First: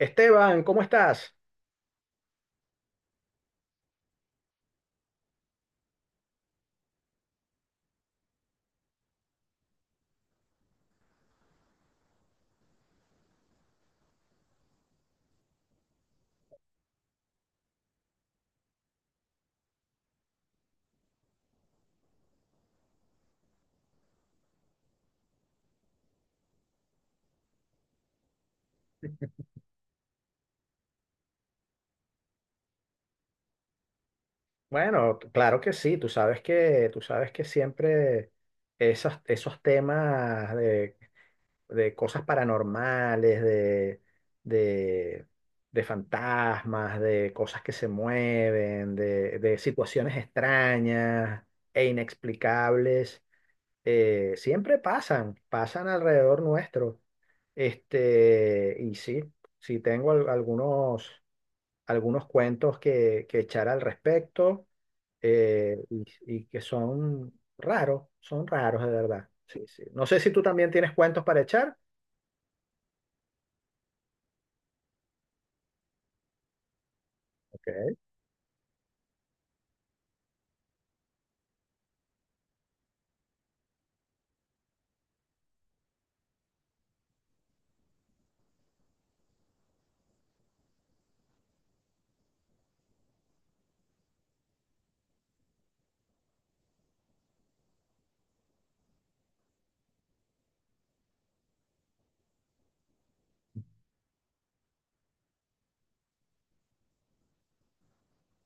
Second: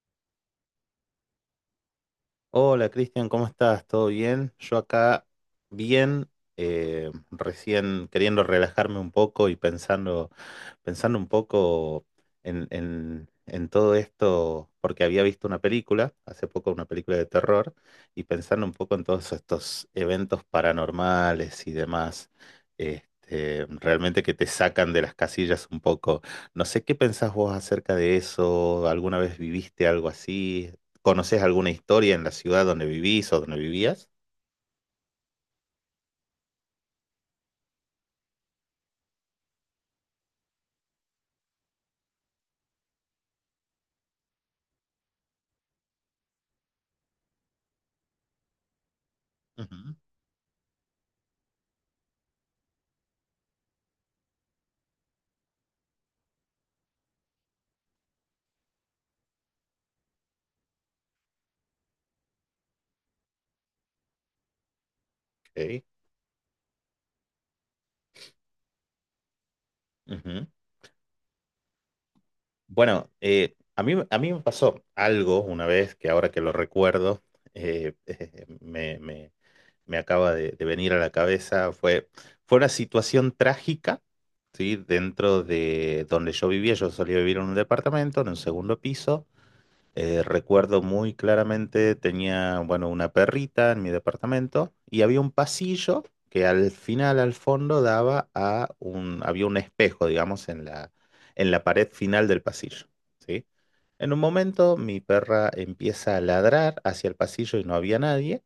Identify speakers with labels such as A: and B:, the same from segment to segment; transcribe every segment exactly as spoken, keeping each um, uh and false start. A: Esteban, ¿cómo estás?
B: Hola Cristian, ¿cómo estás? ¿Todo bien? Yo acá bien, eh, recién queriendo relajarme un poco y pensando pensando un poco en, en- en todo esto, porque había visto una película, hace poco una película de terror, y pensando un poco en todos estos eventos paranormales y demás, este, realmente que te sacan de las casillas un poco. No sé qué pensás vos acerca de eso, ¿alguna vez viviste algo así? ¿Conoces alguna historia en la ciudad donde vivís o donde vivías?
A: Bueno, t- claro que sí, tú sabes que, tú sabes que siempre esas- esos temas de, de cosas paranormales, de, de, de fantasmas, de cosas que se mueven, de, de
B: Ujú,
A: situaciones extrañas e inexplicables, eh, siempre pasan, pasan alrededor nuestro. Este, y sí, sí tengo al- algunos. algunos cuentos que, que echar al respecto, eh,
B: ok,
A: y, y que son raros, son raros de verdad. Sí, sí. No sé si tú
B: ujú.
A: también tienes cuentos para echar.
B: Bueno, eh, a mí, a mí me pasó algo una vez que ahora que lo recuerdo,
A: Ok,
B: eh, eh, me, me- me acaba de, de venir a la cabeza, fue, fue una situación trágica, ¿sí? Dentro de donde yo vivía, yo solía vivir en un departamento, en un segundo piso. Eh, recuerdo muy claramente, tenía, bueno, una perrita en mi departamento y había un pasillo que al final, al fondo, daba a un, había un espejo, digamos, en la, en la pared final del pasillo, ¿sí? En un momento, mi perra empieza a ladrar hacia el pasillo y no había nadie,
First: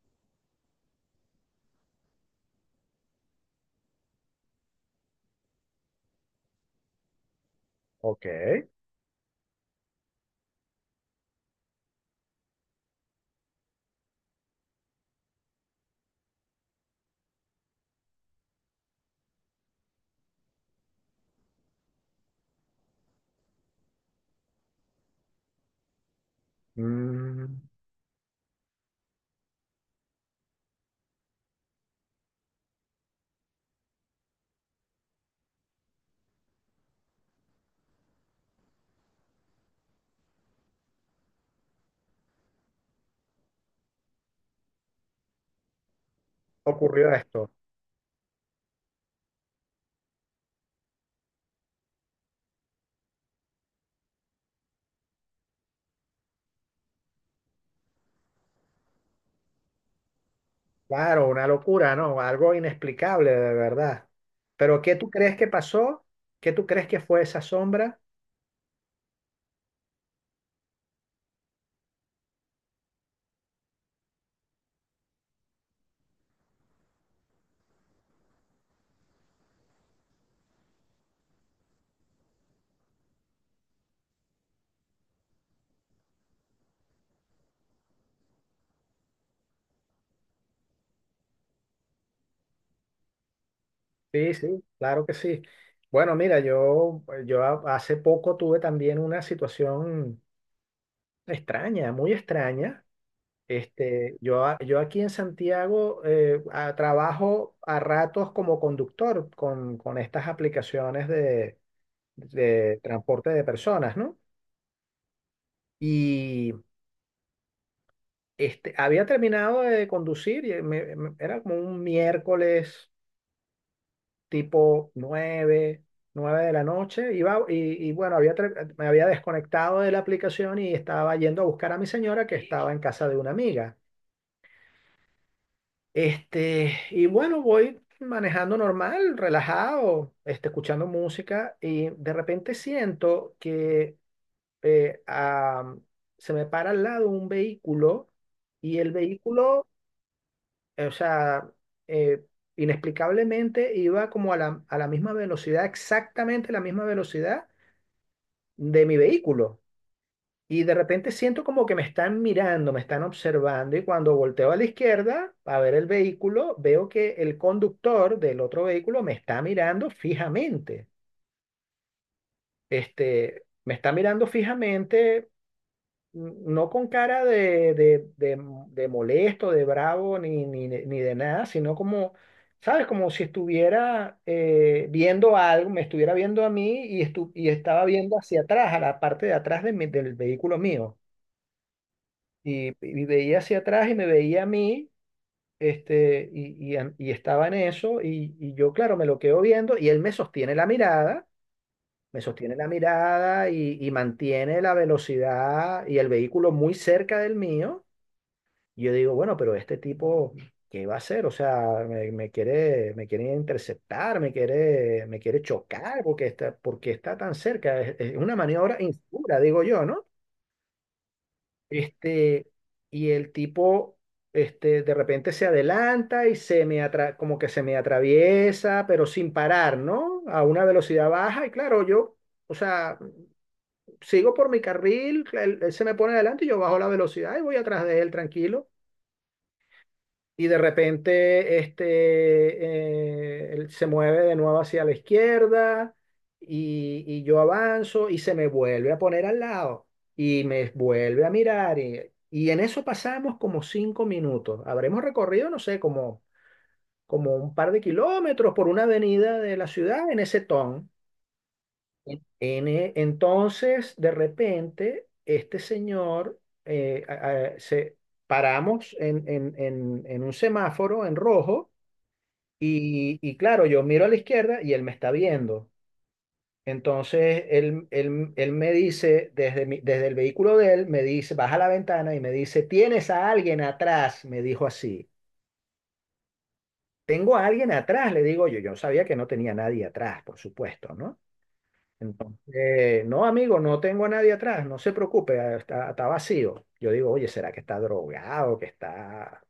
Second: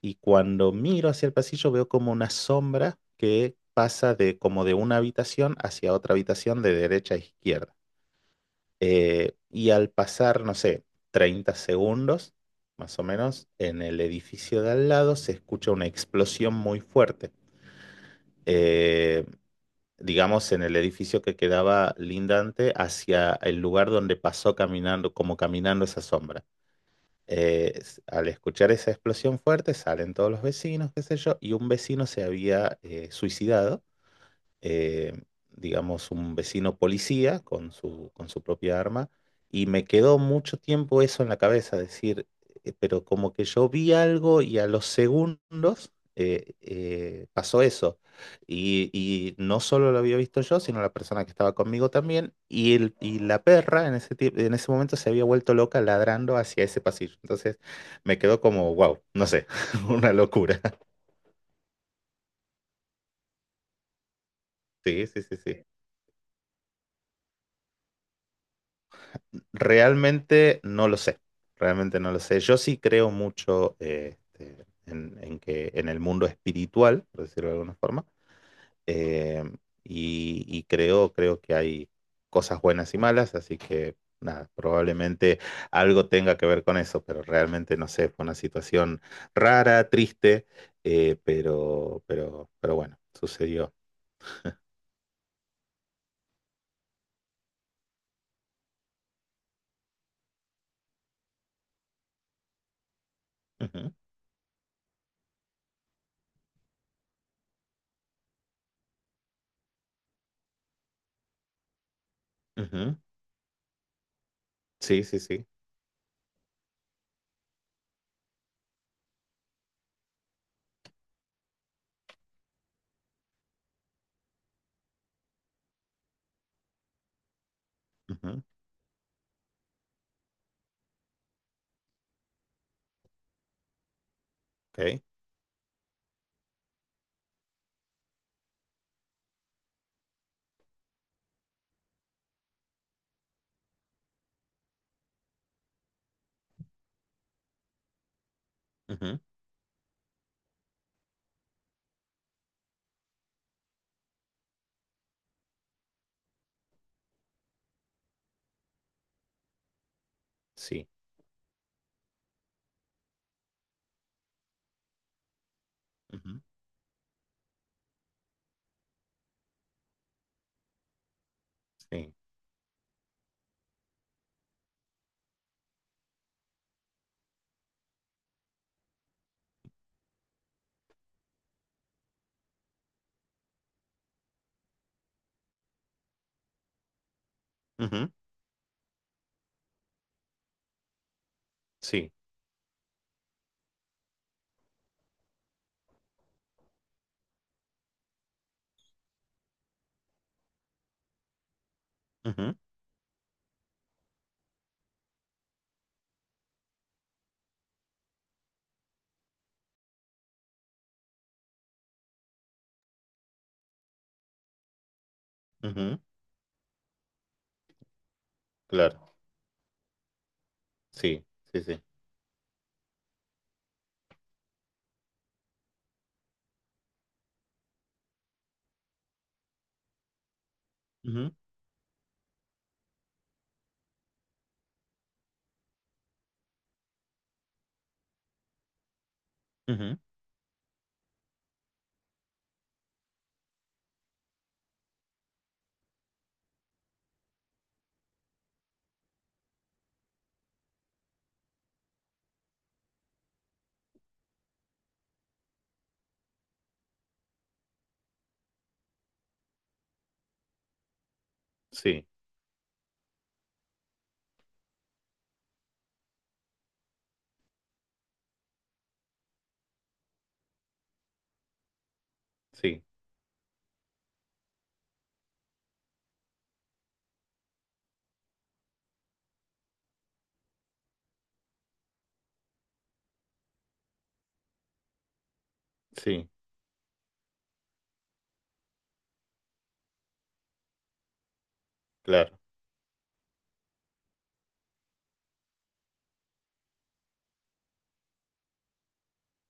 B: y cuando miro hacia el pasillo veo como una sombra que pasa de, como de una habitación hacia otra habitación de derecha a izquierda.
A: ok.
B: Eh, y al pasar, no sé, treinta segundos, más o menos, en el edificio de al lado se escucha una explosión muy fuerte. Eh, digamos, en el edificio que quedaba lindante hacia el lugar donde pasó caminando, como caminando esa sombra.
A: Mm,
B: Eh, s- al escuchar esa explosión fuerte, salen todos los vecinos, qué sé yo, y un vecino se había eh, suicidado, eh, digamos, un vecino policía con su, con su propia arma, y me quedó mucho tiempo eso en la cabeza, decir, eh, pero como que yo vi algo y a los segundos eh,
A: Ocurrió
B: eh,
A: esto.
B: pasó eso. Y, y no solo lo había visto yo, sino la persona que estaba conmigo también, y, el, y la perra en ese, tie- en ese momento se había vuelto loca ladrando hacia ese pasillo. Entonces me quedó como, wow, no sé, una locura.
A: Claro, una locura, ¿no? Algo inexplicable de verdad. Pero ¿qué
B: Sí,
A: tú
B: sí,
A: crees
B: sí,
A: que
B: sí.
A: pasó? ¿Qué tú crees que fue esa sombra?
B: Realmente no lo sé, realmente no lo sé. Yo sí creo mucho eh, este, en, en que en el mundo espiritual, por decirlo de alguna forma, eh, y, y creo, creo que hay cosas buenas y malas, así que nada, probablemente algo tenga que ver con eso, pero realmente no sé, fue una situación rara, triste, eh, pero, pero, pero bueno, sucedió.
A: Sí, sí, claro que sí. Bueno, mira, yo, yo ha- hace poco tuve también una situación extraña, muy extraña. Este, yo, a- yo aquí en Santiago, eh, a- trabajo a ratos como conductor con, con estas aplicaciones de,
B: Ujú,
A: de
B: ujú.
A: transporte de personas, ¿no?
B: Sí, sí, sí.
A: Y este, había terminado de conducir, y me- me- era como un miércoles tipo nueve nueve de la noche, iba, y, y bueno, había,
B: Ujú,
A: ter- me había desconectado de la aplicación y estaba yendo a buscar a mi señora que estaba en casa de una amiga.
B: ok,
A: Este, y bueno, voy manejando normal, relajado, este, escuchando música y de repente siento que eh, ah, se me para al lado un vehículo y el
B: ujú,
A: vehículo, eh, o sea, eh, inexplicablemente iba como a la, a la misma velocidad, exactamente la misma velocidad de mi vehículo. Y de
B: sí.
A: repente siento como que me están mirando, me están observando, y cuando volteo a la izquierda a ver el
B: Ujú,
A: vehículo, veo que el conductor del otro vehículo me está mirando fijamente.
B: sí.
A: Este, me está mirando fijamente, n- no con cara de, de, de, de molesto, de bravo, ni, ni, de- ni de nada, sino como, ¿sabes? Como si estuviera eh, viendo algo, me estuviera viendo a mí y, estu- y estaba
B: Ujú,
A: viendo hacia atrás, a la parte de atrás de mi- del vehículo mío.
B: sí,
A: y, y veía hacia atrás y me veía a mí. Este, y, y, y estaba en eso, y, y yo, claro, me lo quedo viendo, y él me sostiene la mirada, me
B: ujú,
A: sostiene la mirada y, y, mantiene la velocidad y el vehículo muy cerca del mío. Y yo digo, bueno, pero este tipo, ¿qué va a hacer? O sea, me, me quiere, me quiere interceptar, me quiere, me quiere
B: ujú,
A: chocar, porque está, porque está tan cerca. Es, es una maniobra
B: claro,
A: insegura, digo yo, no.
B: sí, sí, sí,
A: Este, y el tipo, este, de repente se adelanta y se me atra- como que se me atraviesa, pero sin parar, ¿no? A una velocidad
B: ujú,
A: baja y claro, yo, o sea, sigo por mi carril, él, él se me pone adelante y yo bajo la velocidad y voy atrás de él tranquilo.
B: ujú,
A: Y de repente este, eh, él se mueve de nuevo hacia la izquierda y, y yo avanzo y se me vuelve a poner al lado y me vuelve a mirar, y, y en eso pasamos como cinco minutos. Habremos recorrido, no sé, como, como un par de kilómetros por una avenida de la ciudad en ese ton.
B: sí,
A: En e- entonces, de repente, este señor, eh, a- a- se, paramos en, en, en, en un semáforo en rojo.
B: sí,
A: Y, y claro, yo miro a la izquierda y él me está viendo. Entonces él, él, él me dice, desde, mi- desde el vehículo de él, me dice, baja la ventana y me dice, ¿tienes a alguien atrás? Me dijo así.
B: sí,
A: Tengo a alguien atrás, le digo yo. Yo sabía que no tenía nadie atrás, por supuesto, ¿no?
B: claro,
A: Entonces, no, amigo, no tengo a nadie atrás, no se preocupe, está, está vacío. Yo digo, oye, ¿será que está drogado, que está,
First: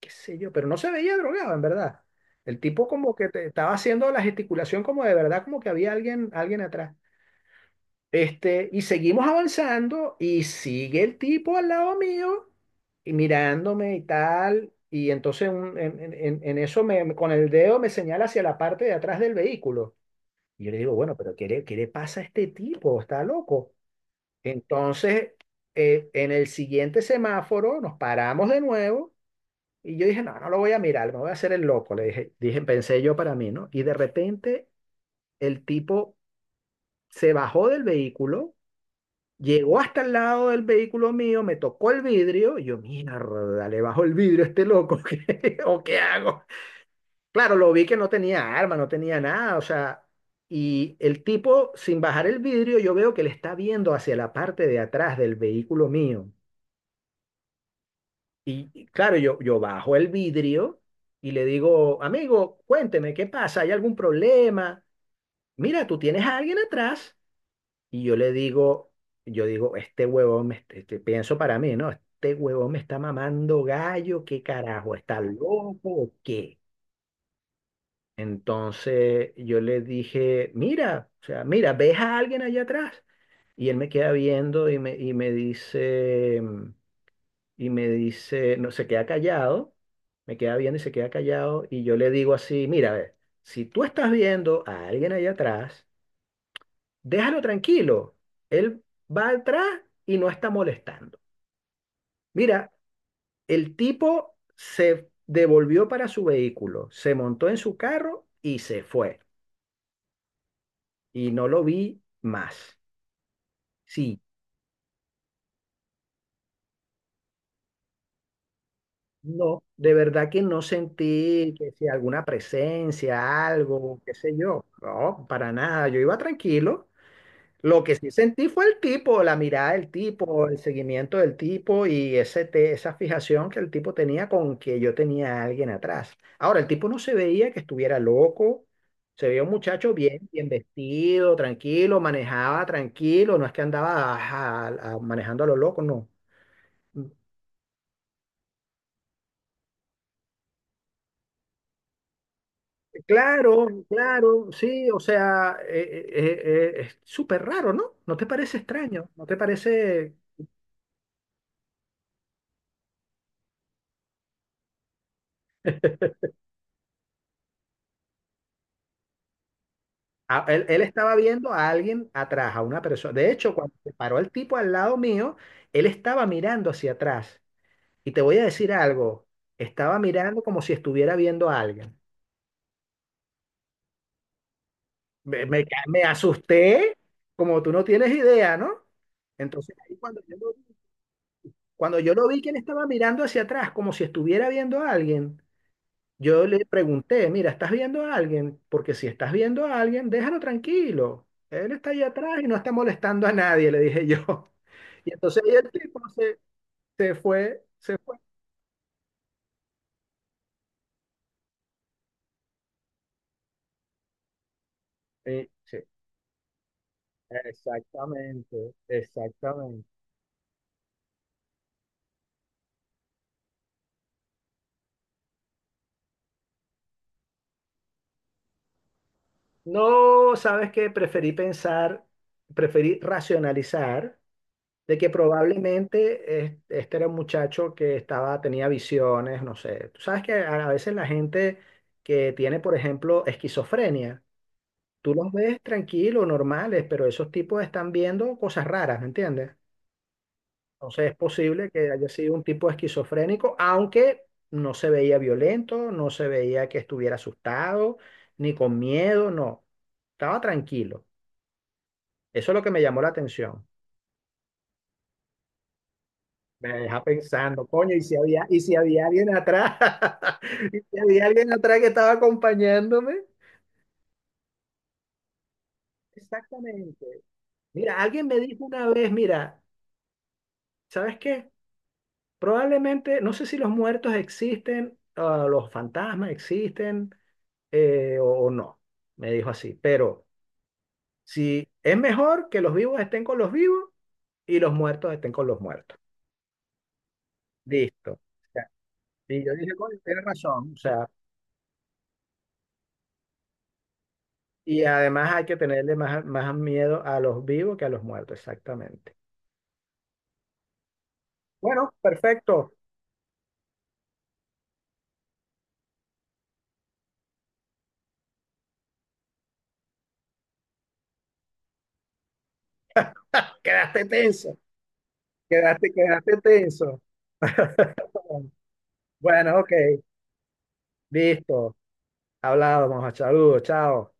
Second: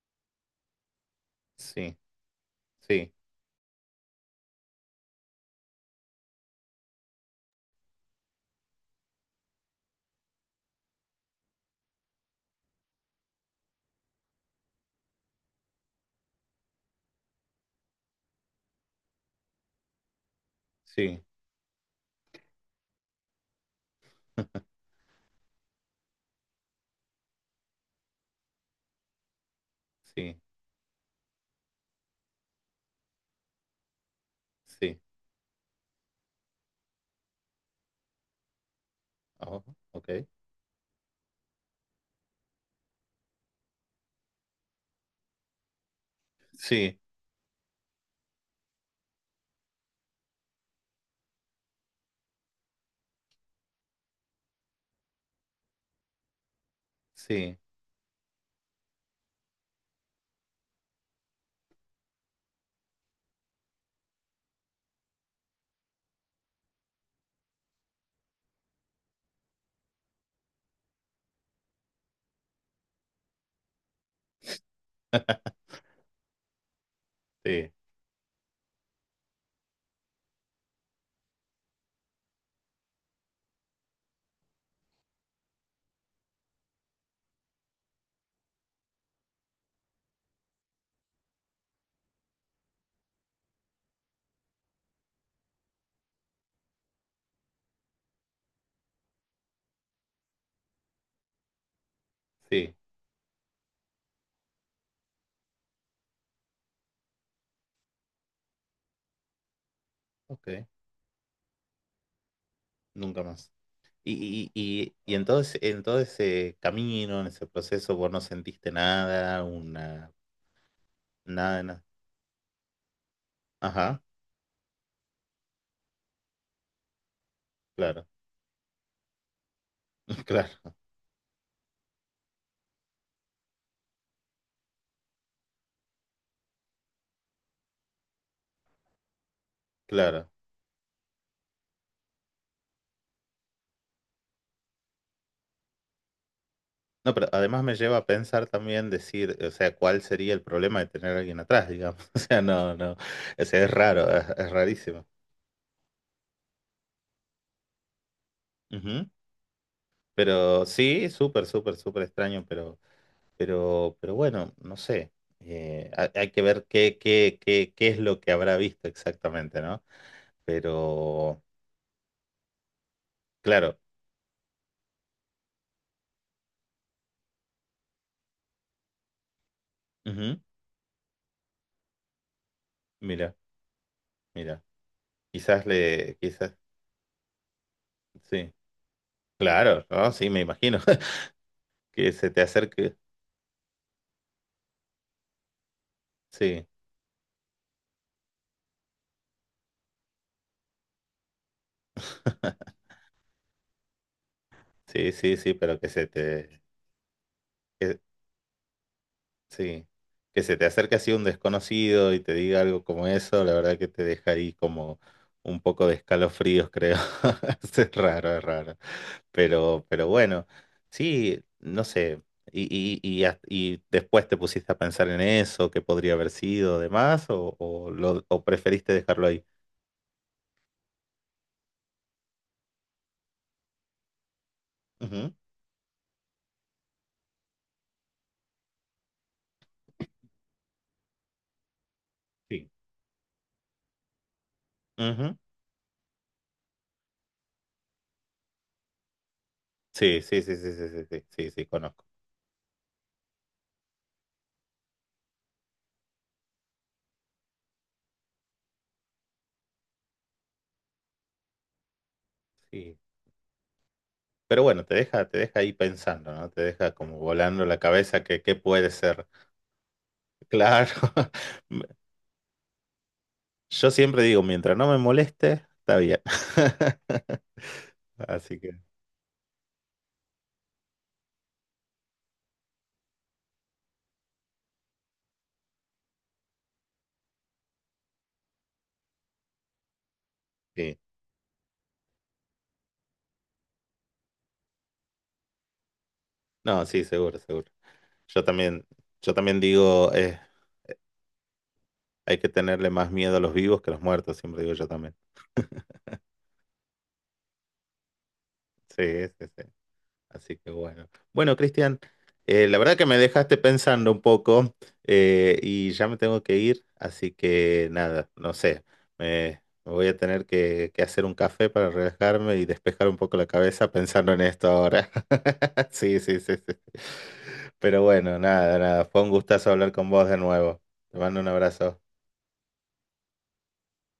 A: qué sé yo? Pero no se veía drogado, en
B: sí,
A: verdad. El tipo
B: sí,
A: como que te- estaba haciendo la gesticulación como de verdad, como que había alguien, alguien atrás. Este, y seguimos avanzando y sigue el tipo al lado mío y mirándome y tal. Y entonces un- en, en- en- en eso me, me- con el dedo me señala hacia la parte de atrás del vehículo. Y yo le digo, bueno,
B: sí,
A: pero ¿qué le, qué le pasa a este tipo? Está loco. Entonces, eh, en el siguiente semáforo nos paramos de nuevo y yo dije,
B: sí,
A: no, no lo voy a mirar, me voy a hacer el loco, le dije, dije, pensé yo para mí, ¿no? Y de repente
B: sí.
A: el tipo se bajó del vehículo,
B: Oh,
A: llegó hasta el
B: ok.
A: lado del vehículo mío, me tocó el vidrio, y yo, mierda, le bajo el vidrio a este loco, ¿qué- ¿o qué hago?
B: Sí,
A: Claro, lo vi que no tenía arma, no tenía nada, o sea, y el tipo, sin bajar el vidrio, yo veo que le está viendo hacia la parte de atrás del vehículo mío.
B: sí,
A: Y y claro, yo, yo bajo el vidrio y le digo, amigo, cuénteme, ¿qué pasa? ¿Hay algún problema? Mira, tú tienes a alguien atrás. Y yo le digo, yo digo, este huevón, me, este- este- pienso para mí, ¿no? Este huevón me está mamando gallo, ¿qué carajo? ¿Está loco o qué?
B: sí,
A: Entonces yo le dije, mira, o sea, mira, ¿ves a alguien allá atrás? Y él me queda viendo y me, y me dice... y me dice, no, se queda callado, me queda viendo y se queda callado, y yo le digo así, mira, a ver, si tú estás viendo a alguien allá atrás, déjalo tranquilo, él va atrás y no está molestando. Mira,
B: sí,
A: el tipo se devolvió para su vehículo, se montó en su carro y se fue,
B: ok,
A: y no lo vi más.
B: nunca más.
A: Sí.
B: Y, y, y, y en todo ese, en todo ese camino, en ese proceso, vos no sentiste nada,
A: No, de
B: una,
A: verdad que no sentí
B: nada, de
A: que
B: nada.
A: si alguna presencia,
B: Ajá,
A: algo, qué sé yo. No, para nada. Yo iba tranquilo. Lo que
B: claro,
A: sí sentí fue el tipo, la mirada del tipo,
B: claro,
A: el seguimiento del tipo y ese te- esa fijación que el tipo tenía con que yo tenía a alguien atrás. Ahora, el tipo no se veía que estuviera loco, se veía un muchacho bien,
B: claro.
A: bien vestido, tranquilo, manejaba tranquilo, no es que andaba ajá, a- manejando a lo loco, no.
B: No, pero además me lleva a pensar también decir, o sea, cuál sería el problema de tener a alguien atrás, digamos. O sea, no, no, o sea,
A: Claro,
B: es raro, es,
A: claro,
B: es
A: sí, o
B: rarísimo.
A: sea, eh, eh, eh, eh, es súper raro, ¿no? ¿No te parece
B: Ujú.
A: extraño? ¿No te parece?
B: Pero sí, súper, súper, súper extraño, pero, pero, pero bueno, no sé. Eh, ha- hay que ver qué, qué, qué, qué es lo que habrá visto exactamente, ¿no?
A: A- él, él estaba
B: Pero,
A: viendo a alguien atrás, a una persona. De hecho, cuando
B: claro,
A: se paró el tipo al lado mío, él estaba mirando hacia atrás. Y te voy a decir algo, estaba
B: ujú.
A: mirando como si estuviera viendo a alguien.
B: Mira, mira,
A: Me, me,
B: quizás
A: ca- me
B: le, quizás,
A: asusté, como tú no tienes
B: sí,
A: idea, ¿no? Entonces,
B: claro,
A: ahí,
B: ¿no?
A: cuando
B: Sí,
A: yo,
B: me
A: lo-
B: imagino
A: cuando
B: que
A: yo lo
B: se
A: vi
B: te
A: que él estaba
B: acerque,
A: mirando hacia atrás, como si estuviera viendo a alguien, yo le
B: sí.
A: pregunté, mira, ¿estás viendo a alguien? Porque si estás viendo a alguien, déjalo tranquilo. Él está ahí atrás y no está molestando a nadie, le dije yo. Y
B: Sí, sí,
A: entonces ahí
B: sí,
A: el
B: pero que
A: tipo
B: se
A: se,
B: te,
A: se fue, se
B: que-
A: fue.
B: sí, que se te acerque así un desconocido y te diga algo como eso, la verdad que te deja ahí como
A: Sí,
B: un
A: sí,
B: poco de escalofríos, creo. Es raro, es
A: exactamente,
B: raro.
A: exactamente.
B: Pero, pero bueno, sí, no sé. Y, y, y, hasta- y después te pusiste a pensar en eso, qué podría haber sido, demás, o, o, lo, o preferiste dejarlo ahí.
A: No, ¿sabes que Preferí pensar, preferí racionalizar de que
B: Ujú,
A: probablemente es- este era un muchacho que estaba, tenía visiones, no sé. Tú sabes que a a veces la gente que tiene,
B: sí.
A: por ejemplo, esquizofrenia, tú los
B: Ujú,
A: ves tranquilos, normales, pero esos tipos están viendo cosas raras, ¿me entiendes?
B: sí, sí, sí, sí, sí, sí,
A: Entonces es
B: sí, sí, sí,
A: posible que
B: conozco.
A: haya sido un tipo esquizofrénico, aunque no se veía violento, no se veía que estuviera asustado, ni con miedo, no. Estaba tranquilo. Eso es lo que me
B: Sí.
A: llamó la atención.
B: Pero bueno, te deja, te deja ahí pensando, ¿no? Te
A: Me
B: deja
A: deja
B: como volando
A: pensando,
B: la
A: coño, y si
B: cabeza que
A: había,
B: qué
A: y si
B: puede
A: había
B: ser.
A: alguien atrás, y
B: Claro.
A: si había alguien atrás que estaba acompañándome.
B: Yo siempre digo, mientras no me moleste, está bien.
A: Exactamente. Mira, alguien me
B: Así
A: dijo
B: que
A: una vez, mira, ¿sabes qué? Probablemente, no sé si los muertos existen, ah, los fantasmas existen, eh, o, o no, me dijo así, pero
B: sí.
A: si es mejor que los vivos estén con los vivos y los muertos estén con los muertos.
B: No, sí, seguro, seguro.
A: Listo. O
B: Yo
A: sea,
B: también, yo
A: y yo
B: también
A: dije, coño,
B: digo,
A: tiene
B: eh,
A: razón, o sea,
B: hay que tenerle más miedo a los vivos que a los muertos, siempre digo
A: y
B: yo también.
A: además hay que tenerle más, más miedo a los vivos que a los muertos,
B: Sí,
A: exactamente.
B: sí, sí. Así que bueno. Bueno,
A: Bueno,
B: Cristian, eh,
A: perfecto.
B: la verdad que me dejaste pensando un poco, eh, y ya me tengo que ir, así que nada, no sé, me, me voy a tener que, que hacer un café para relajarme y despejar un poco la cabeza
A: Quedaste
B: pensando en
A: tenso,
B: esto ahora.
A: quedaste,
B: Sí,
A: quedaste
B: sí, sí, sí.
A: tenso.
B: Pero bueno, nada, nada, fue un
A: Bueno,
B: gustazo
A: ok,
B: hablar con vos de nuevo. Te mando un
A: listo.
B: abrazo.
A: Hablábamos, saludos, chao.